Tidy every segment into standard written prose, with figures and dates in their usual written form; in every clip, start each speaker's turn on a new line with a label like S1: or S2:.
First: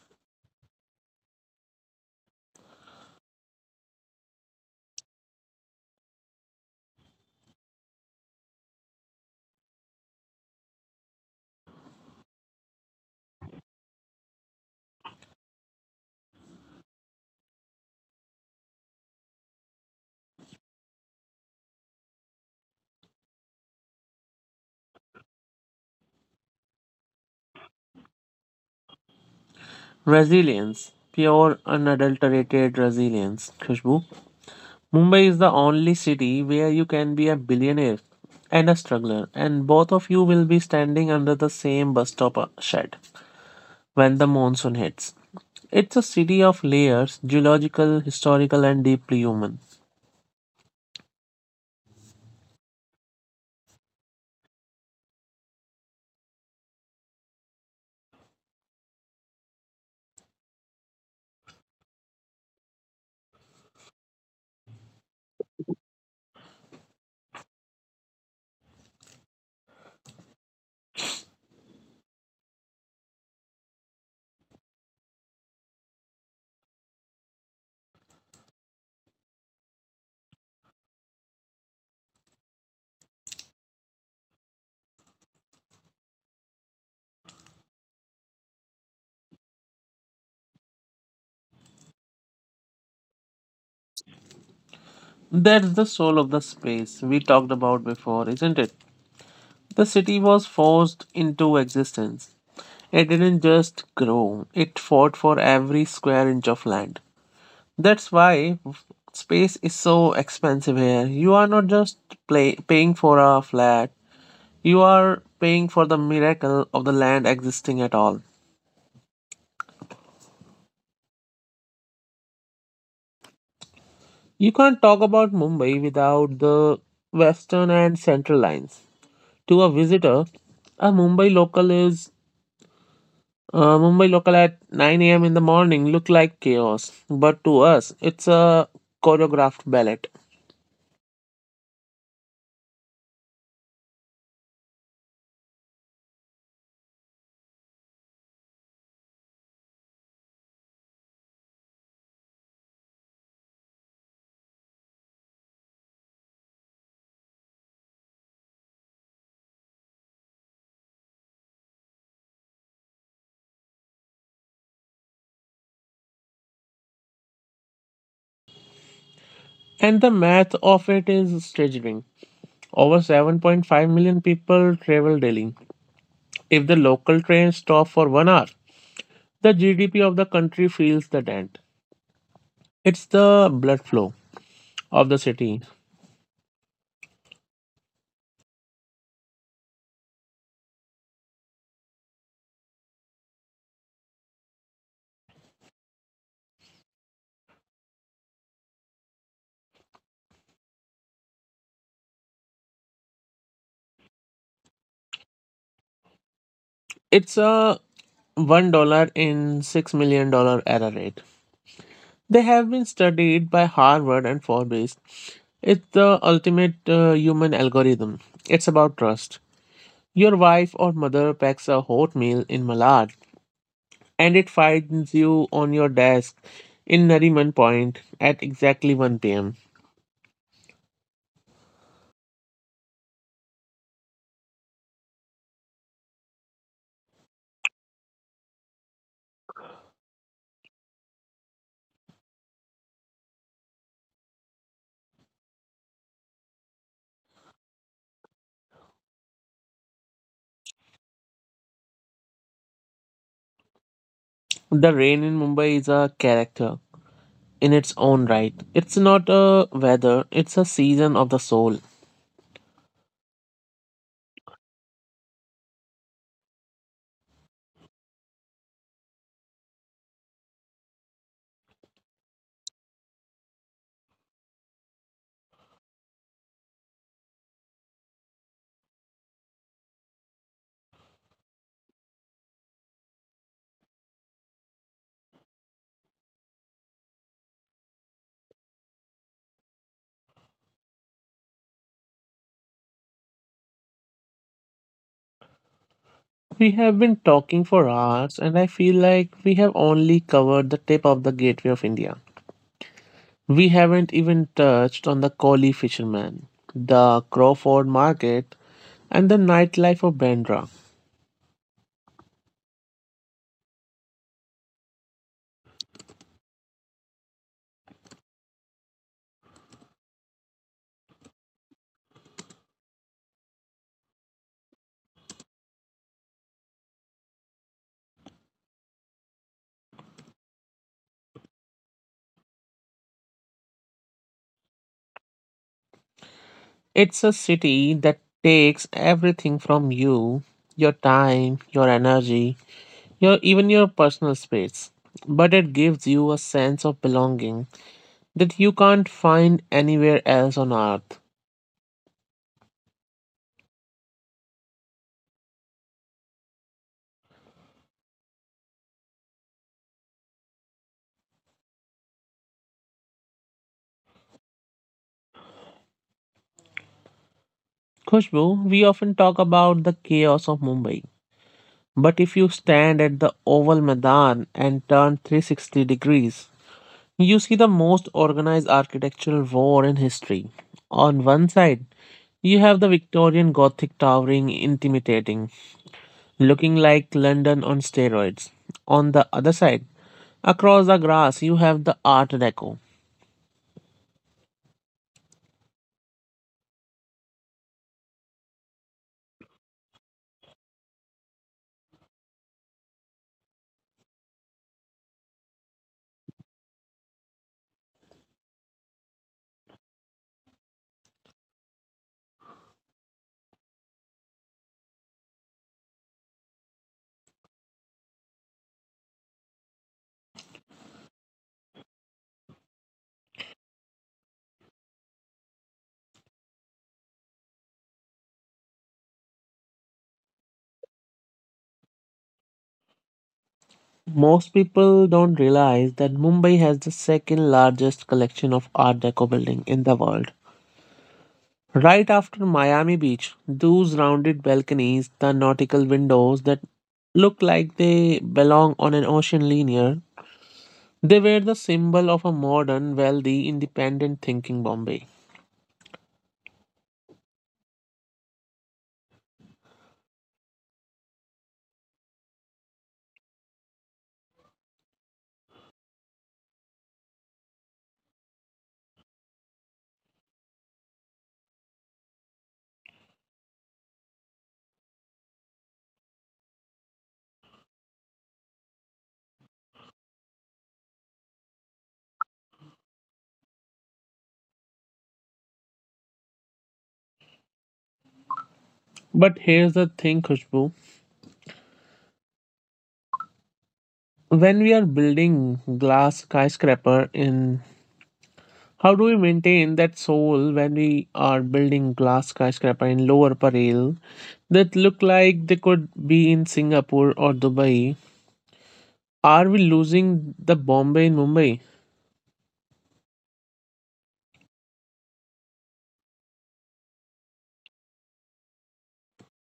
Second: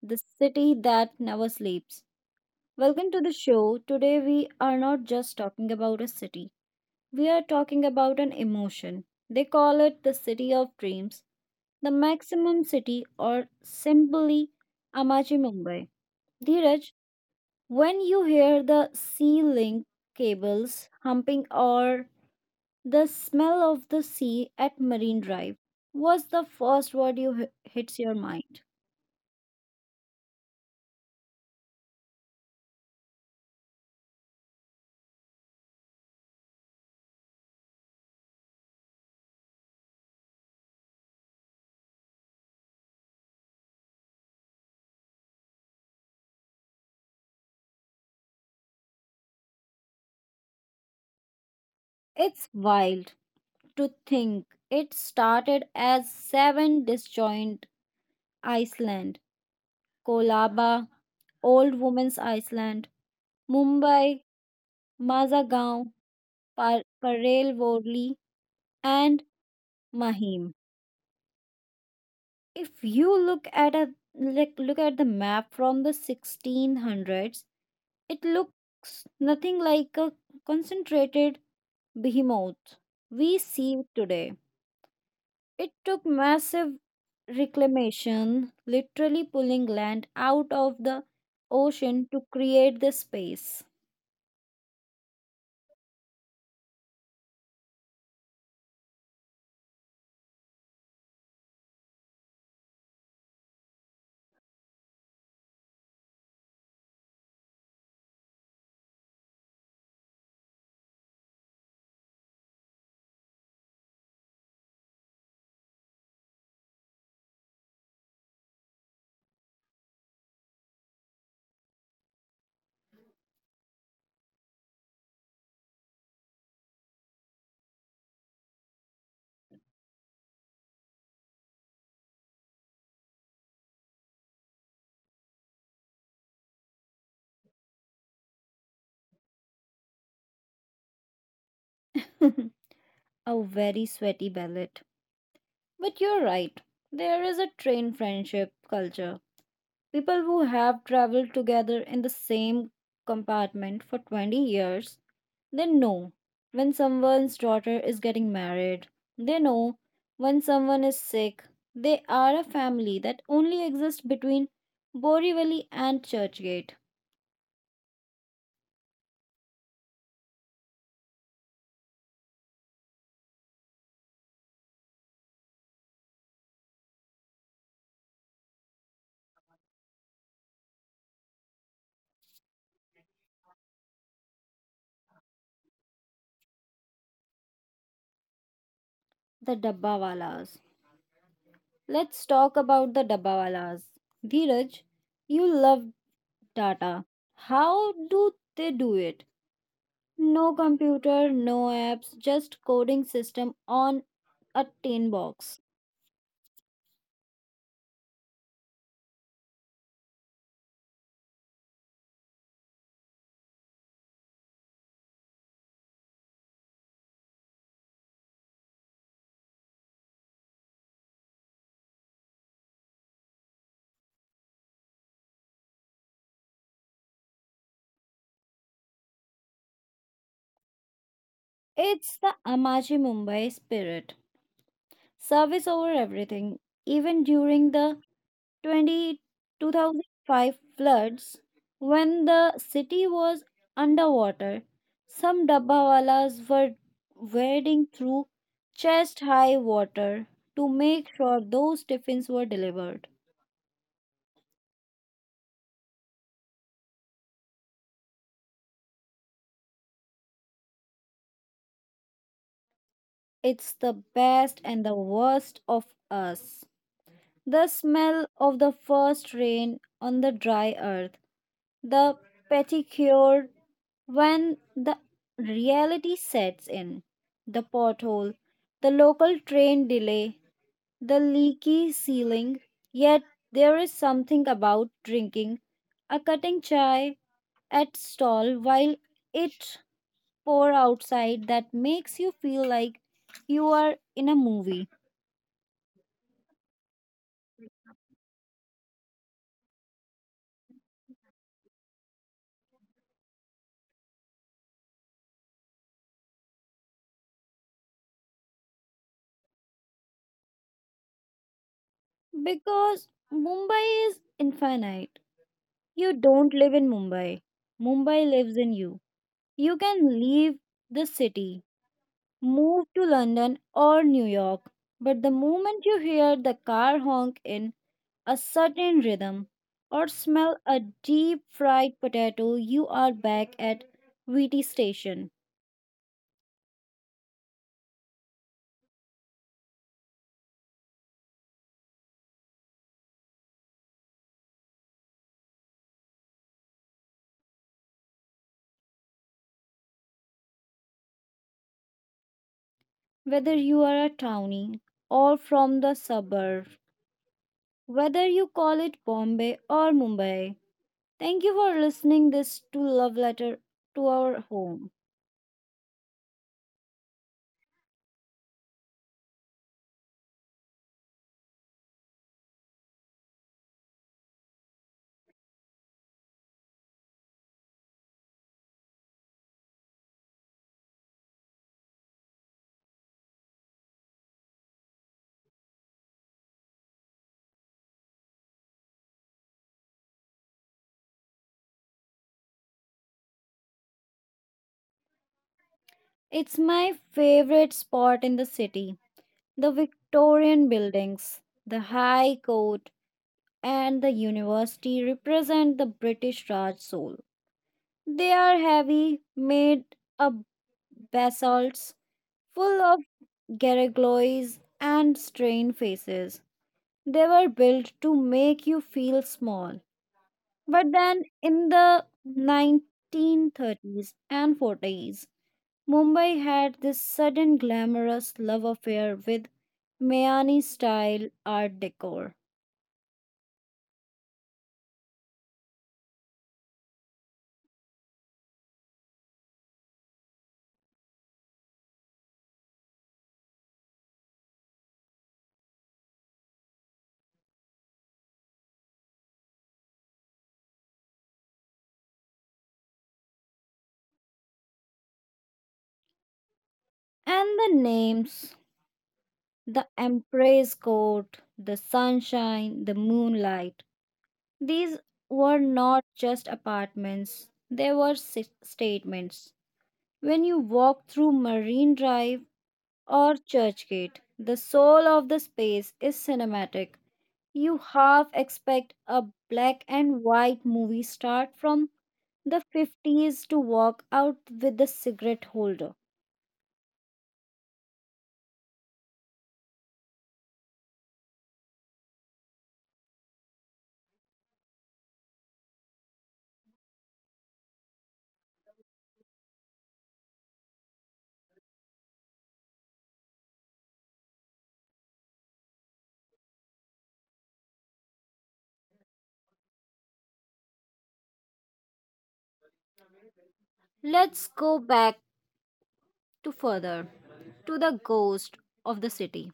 S1: the city that never sleeps. Welcome to the show. Today we are not just talking about a city, we are talking about an emotion. They call it the city of dreams, the maximum city, or simply Amachi Mumbai. Dheeraj, when you hear the sea link cables humping or the smell of the sea at Marine Drive, what's the first word you hits your mind?
S2: Resilience, pure unadulterated resilience. Khushbu, Mumbai is the only city where you can be a billionaire and a struggler, and both of you will be standing under the same bus stop shed when the monsoon hits. It's a city of layers, geological, historical, and deeply human.
S1: It's wild to think. It started as seven disjoint Iceland, Kolaba, Old Woman's Iceland, Mumbai, Mazagaon, Parelvorli, and Mahim. If you look at a like look at the map from the 1600s, it looks nothing like a concentrated behemoth we see today. It took massive reclamation, literally pulling land out of the ocean to create the space.
S2: That's the soul of the space we talked about before, isn't it? The city was forced into existence. It didn't just grow, it fought for every square inch of land. That's why space is so expensive here. You are not just paying for a flat, you are paying for the miracle of the land existing at all. You can't talk about Mumbai without the western and central lines. To a visitor, a Mumbai local is Mumbai local at 9 a.m. in the morning look like chaos, but to us, it's a choreographed ballet.
S1: A very sweaty ballad. But you're right, there is a train friendship culture. People who have traveled together in the same compartment for 20 years, they know when someone's daughter is getting married, they know when someone is sick. They are a family that only exists between Borivali and Churchgate.
S2: And the math of it is staggering. Over 7.5 million people travel daily. If the local trains stop for 1 hour, the GDP of the country feels the dent. It's the blood flow of the city.
S1: The Dabbawalas. Let's talk about the Dabbawalas. Dheeraj, you love data. How do they do it? No computer, no apps, just coding system on a tin box.
S2: It's a $1 in $6 million dollar error rate. They have been studied by Harvard and Forbes. It's the ultimate human algorithm. It's about trust. Your wife or mother packs a hot meal in Malad and it finds you on your desk in Nariman Point at exactly 1 pm.
S1: It's the Amaji Mumbai spirit. Service over everything, even during the 20, 2005 floods, when the city was underwater, some dabbawalas were wading through chest-high water to make sure those tiffins were delivered.
S2: The rain in Mumbai is a character in its own right. It's not a weather, it's a season of the soul.
S1: It's the best and the worst of us. The smell of the first rain on the dry earth, the petticoat. When the reality sets in, the pothole, the local train delay, the leaky ceiling, yet there is something about drinking a cutting chai at stall while it pour outside that makes you feel like you are in a movie,
S2: We have been talking for hours, and I feel like we have only covered the tip of the gateway of India. We haven't even touched on the Koli fisherman, the Crawford market, and the nightlife of Bandra.
S1: because Mumbai is infinite. You don't live in Mumbai. Mumbai lives in you. You can leave the city, move to London or New York. But the moment you hear the car honk in a certain rhythm or smell a deep fried potato, you are back at V. T. Station.
S2: It's a city that takes everything from you, your time, your energy, your even your personal space. But it gives you a sense of belonging that you can't find anywhere else on earth.
S1: Whether you are a townie or from the suburb, whether you call it Bombay or Mumbai. Thank you for listening this to love letter to our home.
S2: Khushbu, we often talk about the chaos of Mumbai. But if you stand at the Oval Madan and turn 360 degrees, you see the most organized architectural war in history. On one side, you have the Victorian Gothic towering, intimidating, looking like London on steroids. On the other side, across the grass, you have the Art Deco.
S1: It's my favorite spot in the city, the Victorian buildings, the high court, and the university represent the British Raj soul. They are heavy, made of basalts, full of gargoyles and strange faces. They were built to make you feel small. But then in the 1930s and 40s, Mumbai had this sudden glamorous love affair with Mayani style art decor.
S2: Most people don't realize that Mumbai has the second largest collection of Art Deco building in the world, right after Miami Beach. Those rounded balconies, the nautical windows that look like they belong on an ocean liner, they were the symbol of a modern, wealthy, independent thinking Bombay.
S1: And the names, the empress court, the sunshine, the moonlight. These were not just apartments, they were statements. When you walk through Marine Drive or Churchgate, the soul of the space is cinematic. You half expect a black and white movie star from the 50s to walk out with a cigarette holder.
S2: But here's the thing, Khushbu. When we are building glass skyscraper in How do we maintain that soul when we are building glass skyscraper in Lower Parel that look like they could be in Singapore or Dubai? Are we losing the Bombay in Mumbai?
S1: Let's go back to further to the ghost of the city.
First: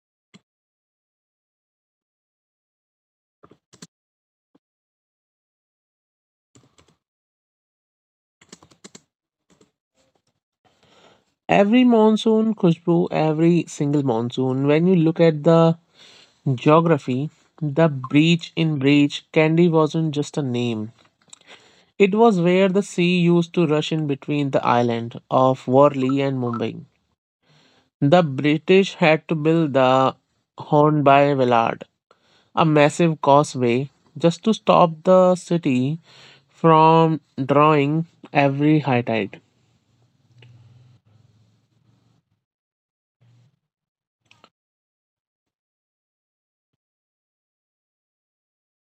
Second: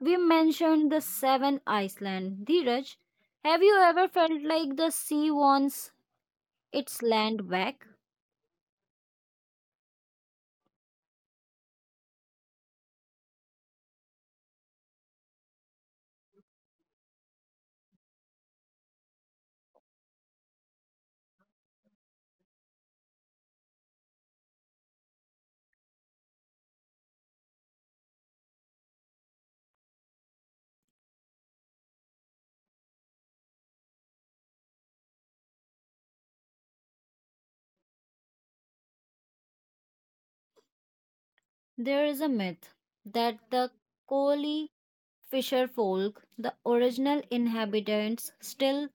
S1: We mentioned the seven Iceland. Dheeraj, have you ever felt like the sea wants its land back?
S2: Every monsoon, Khushbu, every single monsoon, when you look at the geography, the beach in breach, Kandy wasn't just a name. It was where the sea used to rush in between the island of Worli and Mumbai. The British had to build the Hornby Villard, a massive causeway, just to stop the city from drawing every high tide.
S1: There is a myth that the Koli fisher folk, the original inhabitants, still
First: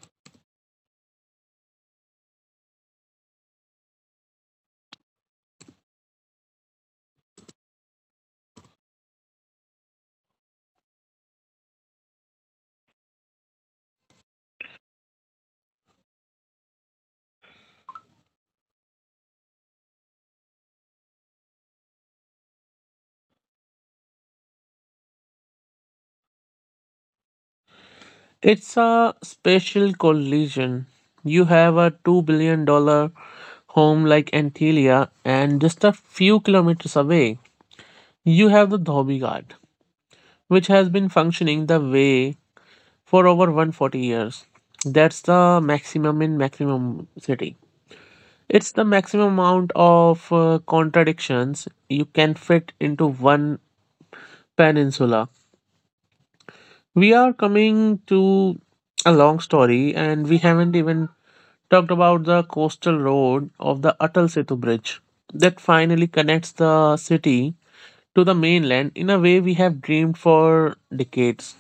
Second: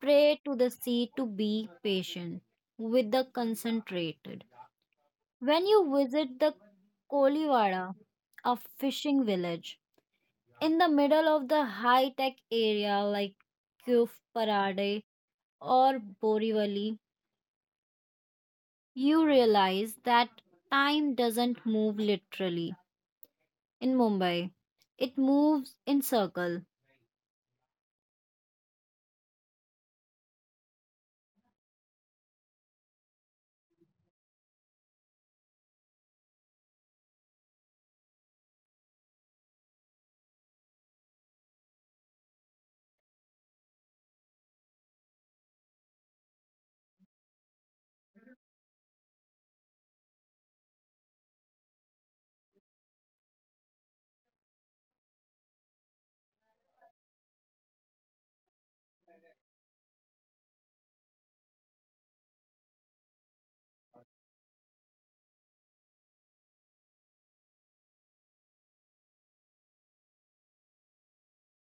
S1: pray to the sea to be patient with the concentrated. When you visit the Kolivara, a fishing village, in the middle of the high tech area like Cove or Borivali, you realize that time doesn't move literally. In Mumbai, it moves in circle.
S2: It's a special collision. You have a $2 billion dollar home like Antalya, and just a few kilometers away, you have the Dhobi Ghat, which has been functioning the way for over 140 years. That's the maximum in maximum city. It's the maximum amount of contradictions you can fit into one peninsula. We are coming to a long story, and we haven't even talked about the coastal road of the Atal Setu Bridge that finally connects the city to the mainland in a way we have dreamed for decades.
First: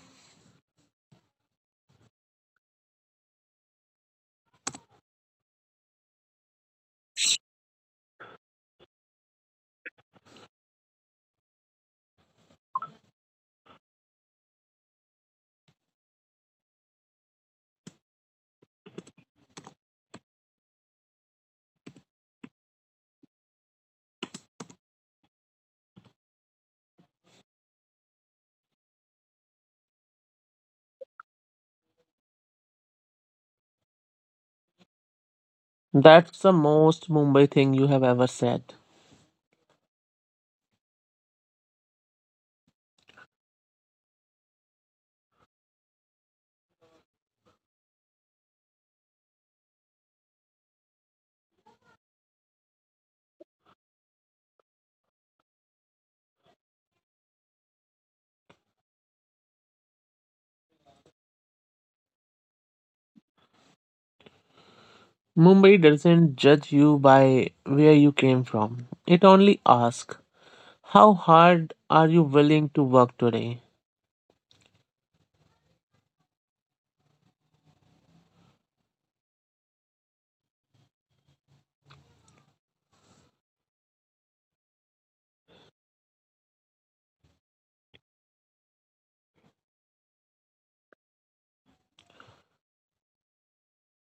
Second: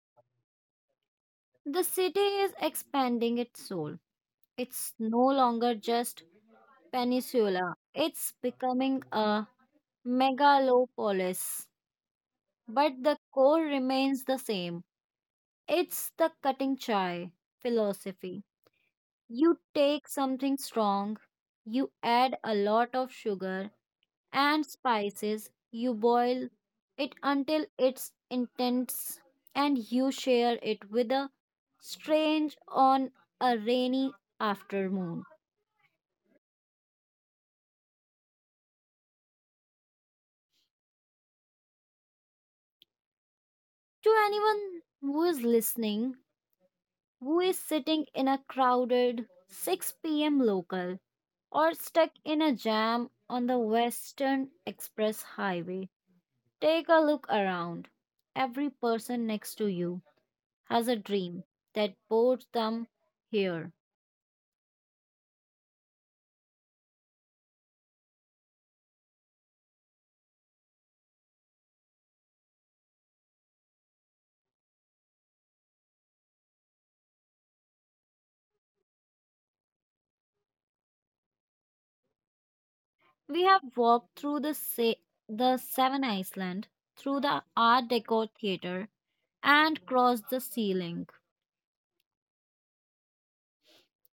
S1: The city is expanding its soul. It's no longer just peninsula. It's becoming a megalopolis. But the core remains the same. It's the cutting chai philosophy. You take something strong, you add a lot of sugar, and spices. You boil it until it's intense and you share it with a strange on a rainy afternoon.
S2: That's the most Mumbai thing you have ever said.
S1: To anyone who is listening, who is sitting in a crowded 6 p.m. local or stuck in a jam on the Western Express Highway, take a look around. Every person next to you has a dream that brought them here.
S2: Mumbai doesn't judge you by where you came from. It only asks, how hard are you willing to work today?
S1: We have walked through the Seven Iceland, through the Art Deco theater, and crossed the sea link.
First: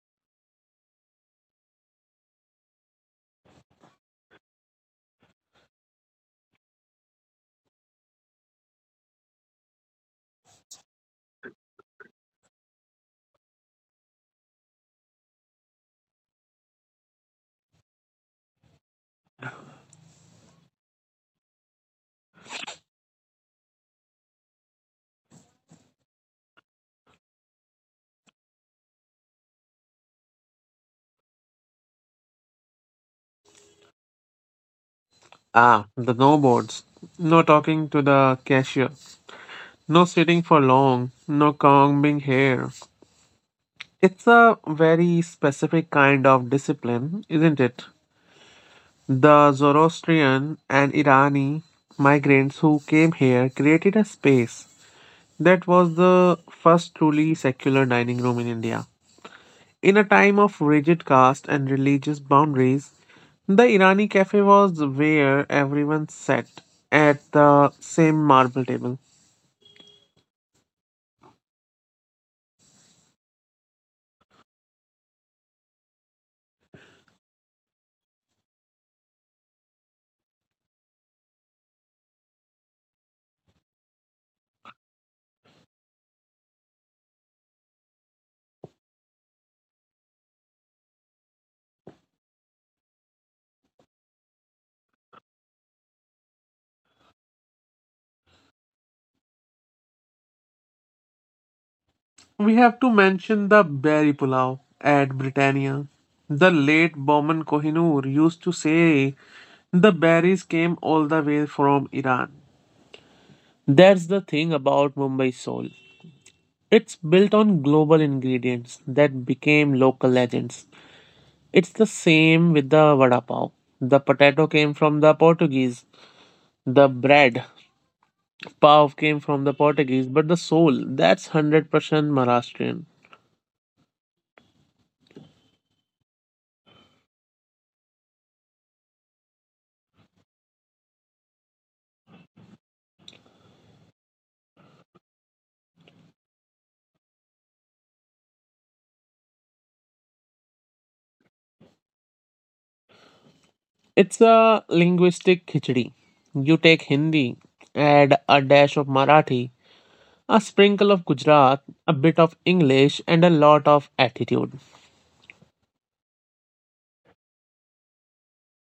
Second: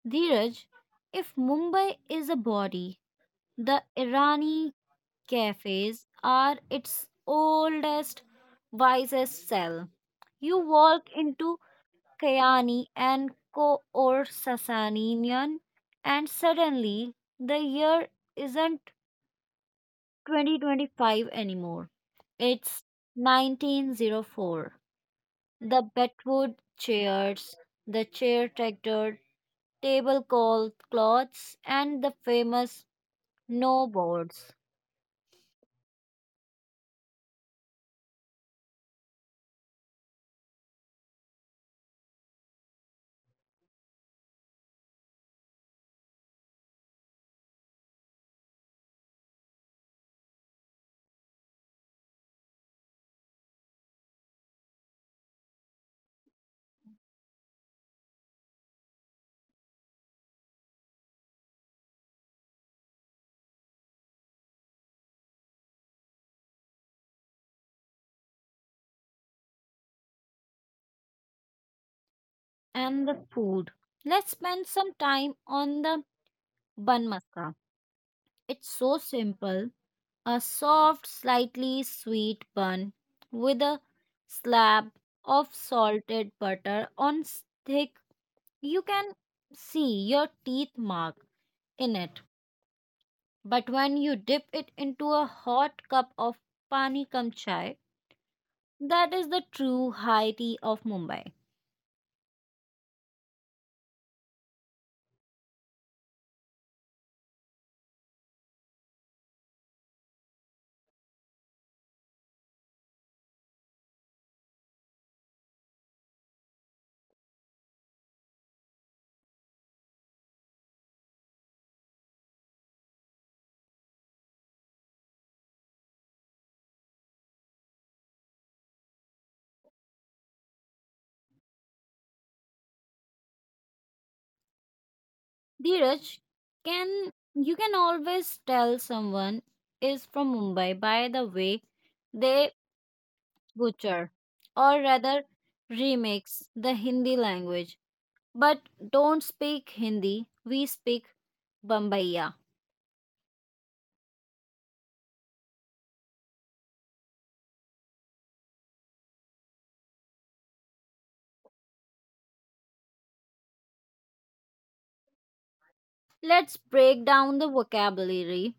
S1: Dheeraj, if Mumbai is a body, the Irani cafes are its oldest, wisest cell. You walk into Kayani and Ko or Sasanian, and suddenly the year isn't 2025 anymore. It's 1904. The Bedwood chairs, the chair tractor, tablecloth cloths, and the famous no boards.
S2: Ah, the no boards. No talking to the cashier. No sitting for long. No combing hair. It's a very specific kind of discipline, isn't it? The Zoroastrian and Irani migrants who came here created a space that was the first truly secular dining room in India. In a time of rigid caste and religious boundaries, the Irani cafe was where everyone sat at the same marble table.
S1: And the food. Let's spend some time on the bun masca. It's so simple, a soft, slightly sweet bun with a slab of salted butter thick. You can see your teeth mark in it. But when you dip it into a hot cup of pani kam chai, that is the true high tea of Mumbai.
S2: We have to mention the berry pulao at Britannia. The late Bowman Kohinoor used to say the berries came all the way from Iran. That's the thing about Mumbai soul. It's built on global ingredients that became local legends. It's the same with the vada pav. The potato came from the Portuguese. The bread pav came from the Portuguese, but the soul, that's 100% Maharashtrian.
S1: Dheeraj, can you can always tell someone is from Mumbai by the way they butcher or rather remix the Hindi language. But don't speak Hindi, we speak Bombaya.
S2: It's a linguistic khichdi. You take Hindi, add a dash of Marathi, a sprinkle of Gujarat, a bit of English, and a lot of attitude.
S1: Let's break down the vocabulary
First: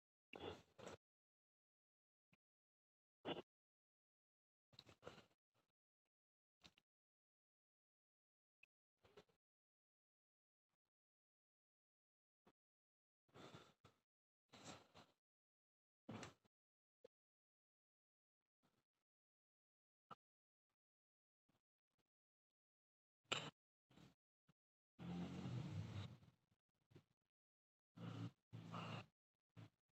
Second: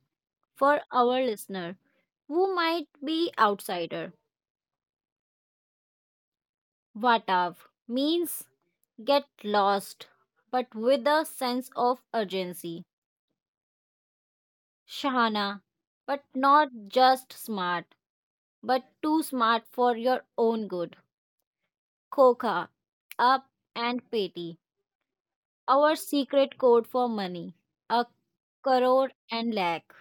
S1: for our listener who might be outsider. Vatav means get lost, but with a sense of urgency. Shahana, but not just smart, but too smart for your own good. Kokha, up and petty. Our secret code for money. A crore and lakh.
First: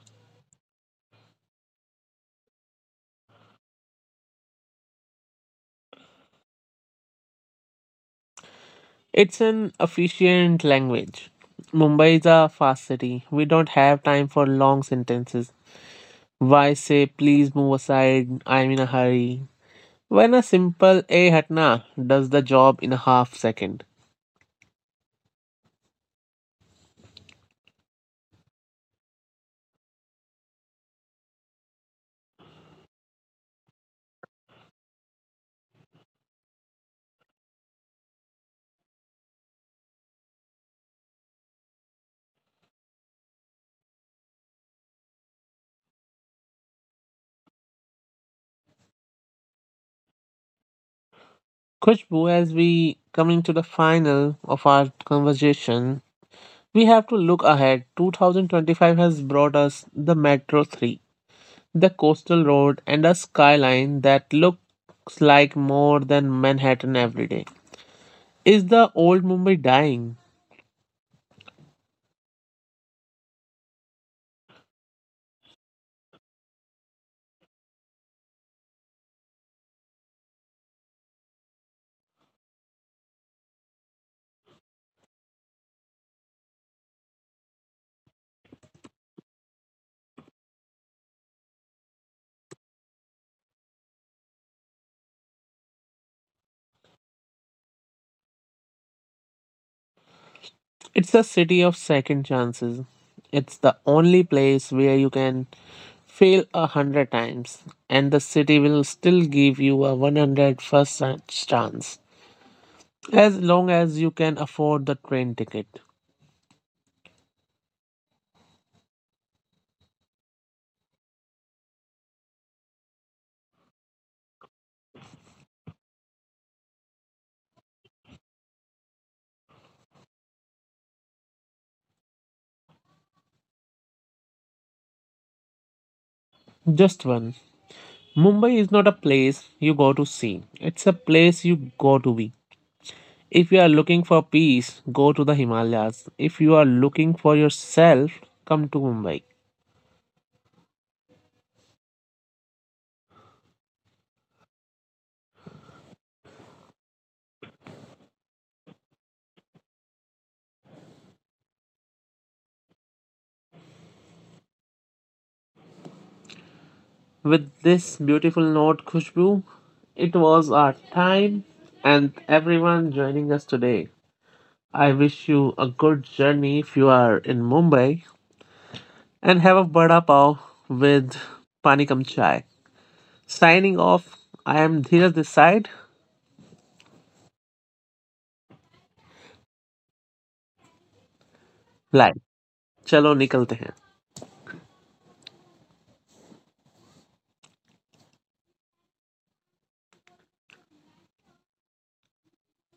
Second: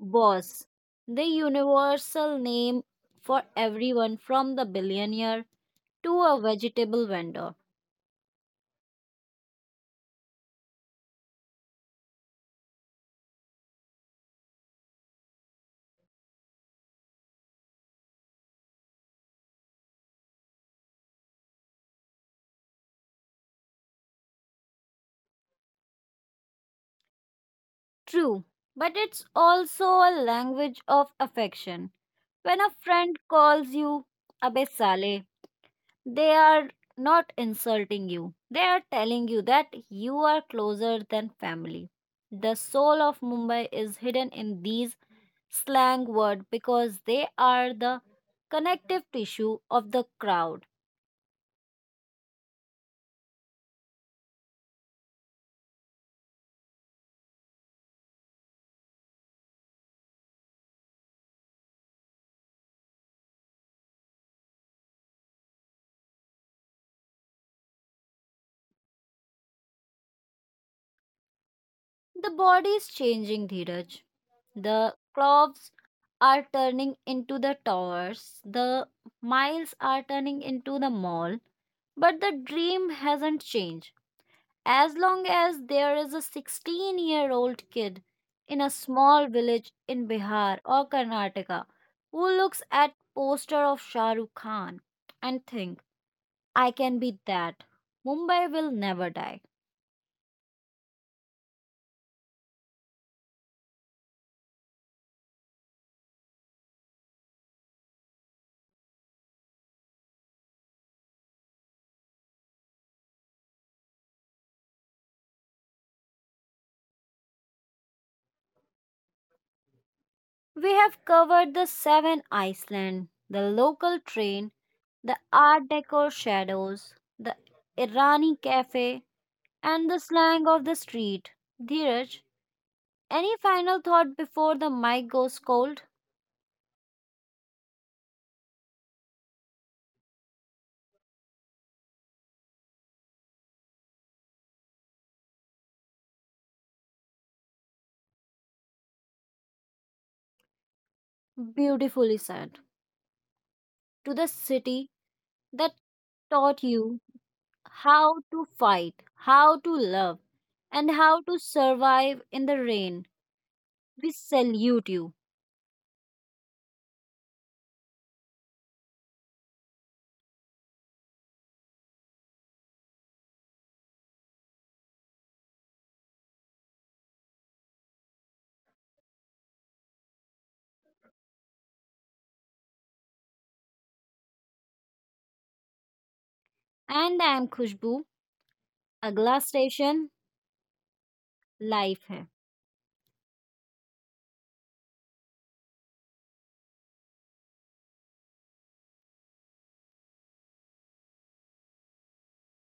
S1: Boss, the universal name for everyone from the billionaire to a vegetable vendor.
S2: It's an efficient language. Mumbai is a fast city. We don't have time for long sentences. Why say please move aside, I'm in a hurry, when a simple "eh hatna" does the job in a half second?
S1: True, but it's also a language of affection. When a friend calls you Abe Saleh, they are not insulting you. They are telling you that you are closer than family. The soul of Mumbai is hidden in these slang words because they are the connective tissue of the crowd.
S2: Kushbu, as we coming to the final of our conversation, we have to look ahead. 2025 has brought us the Metro 3, the coastal road, and a skyline that looks like more than Manhattan every day. Is the old Mumbai dying?
S1: The body is changing, Dheeraj. The clocks are turning into the towers. The miles are turning into the mall. But the dream hasn't changed. As long as there is a 16-year-old kid in a small village in Bihar or Karnataka who looks at poster of Shah Rukh Khan and think, I can be that. Mumbai will never die.
S2: It's a city of second chances. It's the only place where you can fail 100 times, and the city will still give you a 101st chance as long as you can afford the train ticket.
S1: We have covered the seven Iceland, the local train, the art Deco shadows, the Irani cafe, and the slang of the street. Dheeraj, any final thought before the mic goes cold?
S2: Just one. Mumbai is not a place you go to see, it's a place you go to be. If you are looking for peace, go to the Himalayas. If you are looking for yourself, come to Mumbai.
S1: Beautifully said. To the city that taught you how to fight, how to love, and how to survive in the rain. We salute you.
S2: With this beautiful note, Khushbu, it was our time and everyone joining us today. I wish you a good journey if you are in Mumbai and have a vada pav with pani kam chai. Signing off, I am Dheeraj this side.
S1: And I am Khushbu. Agla station, life
S2: Live.
S1: hai.
S2: Chalo nikalte hain.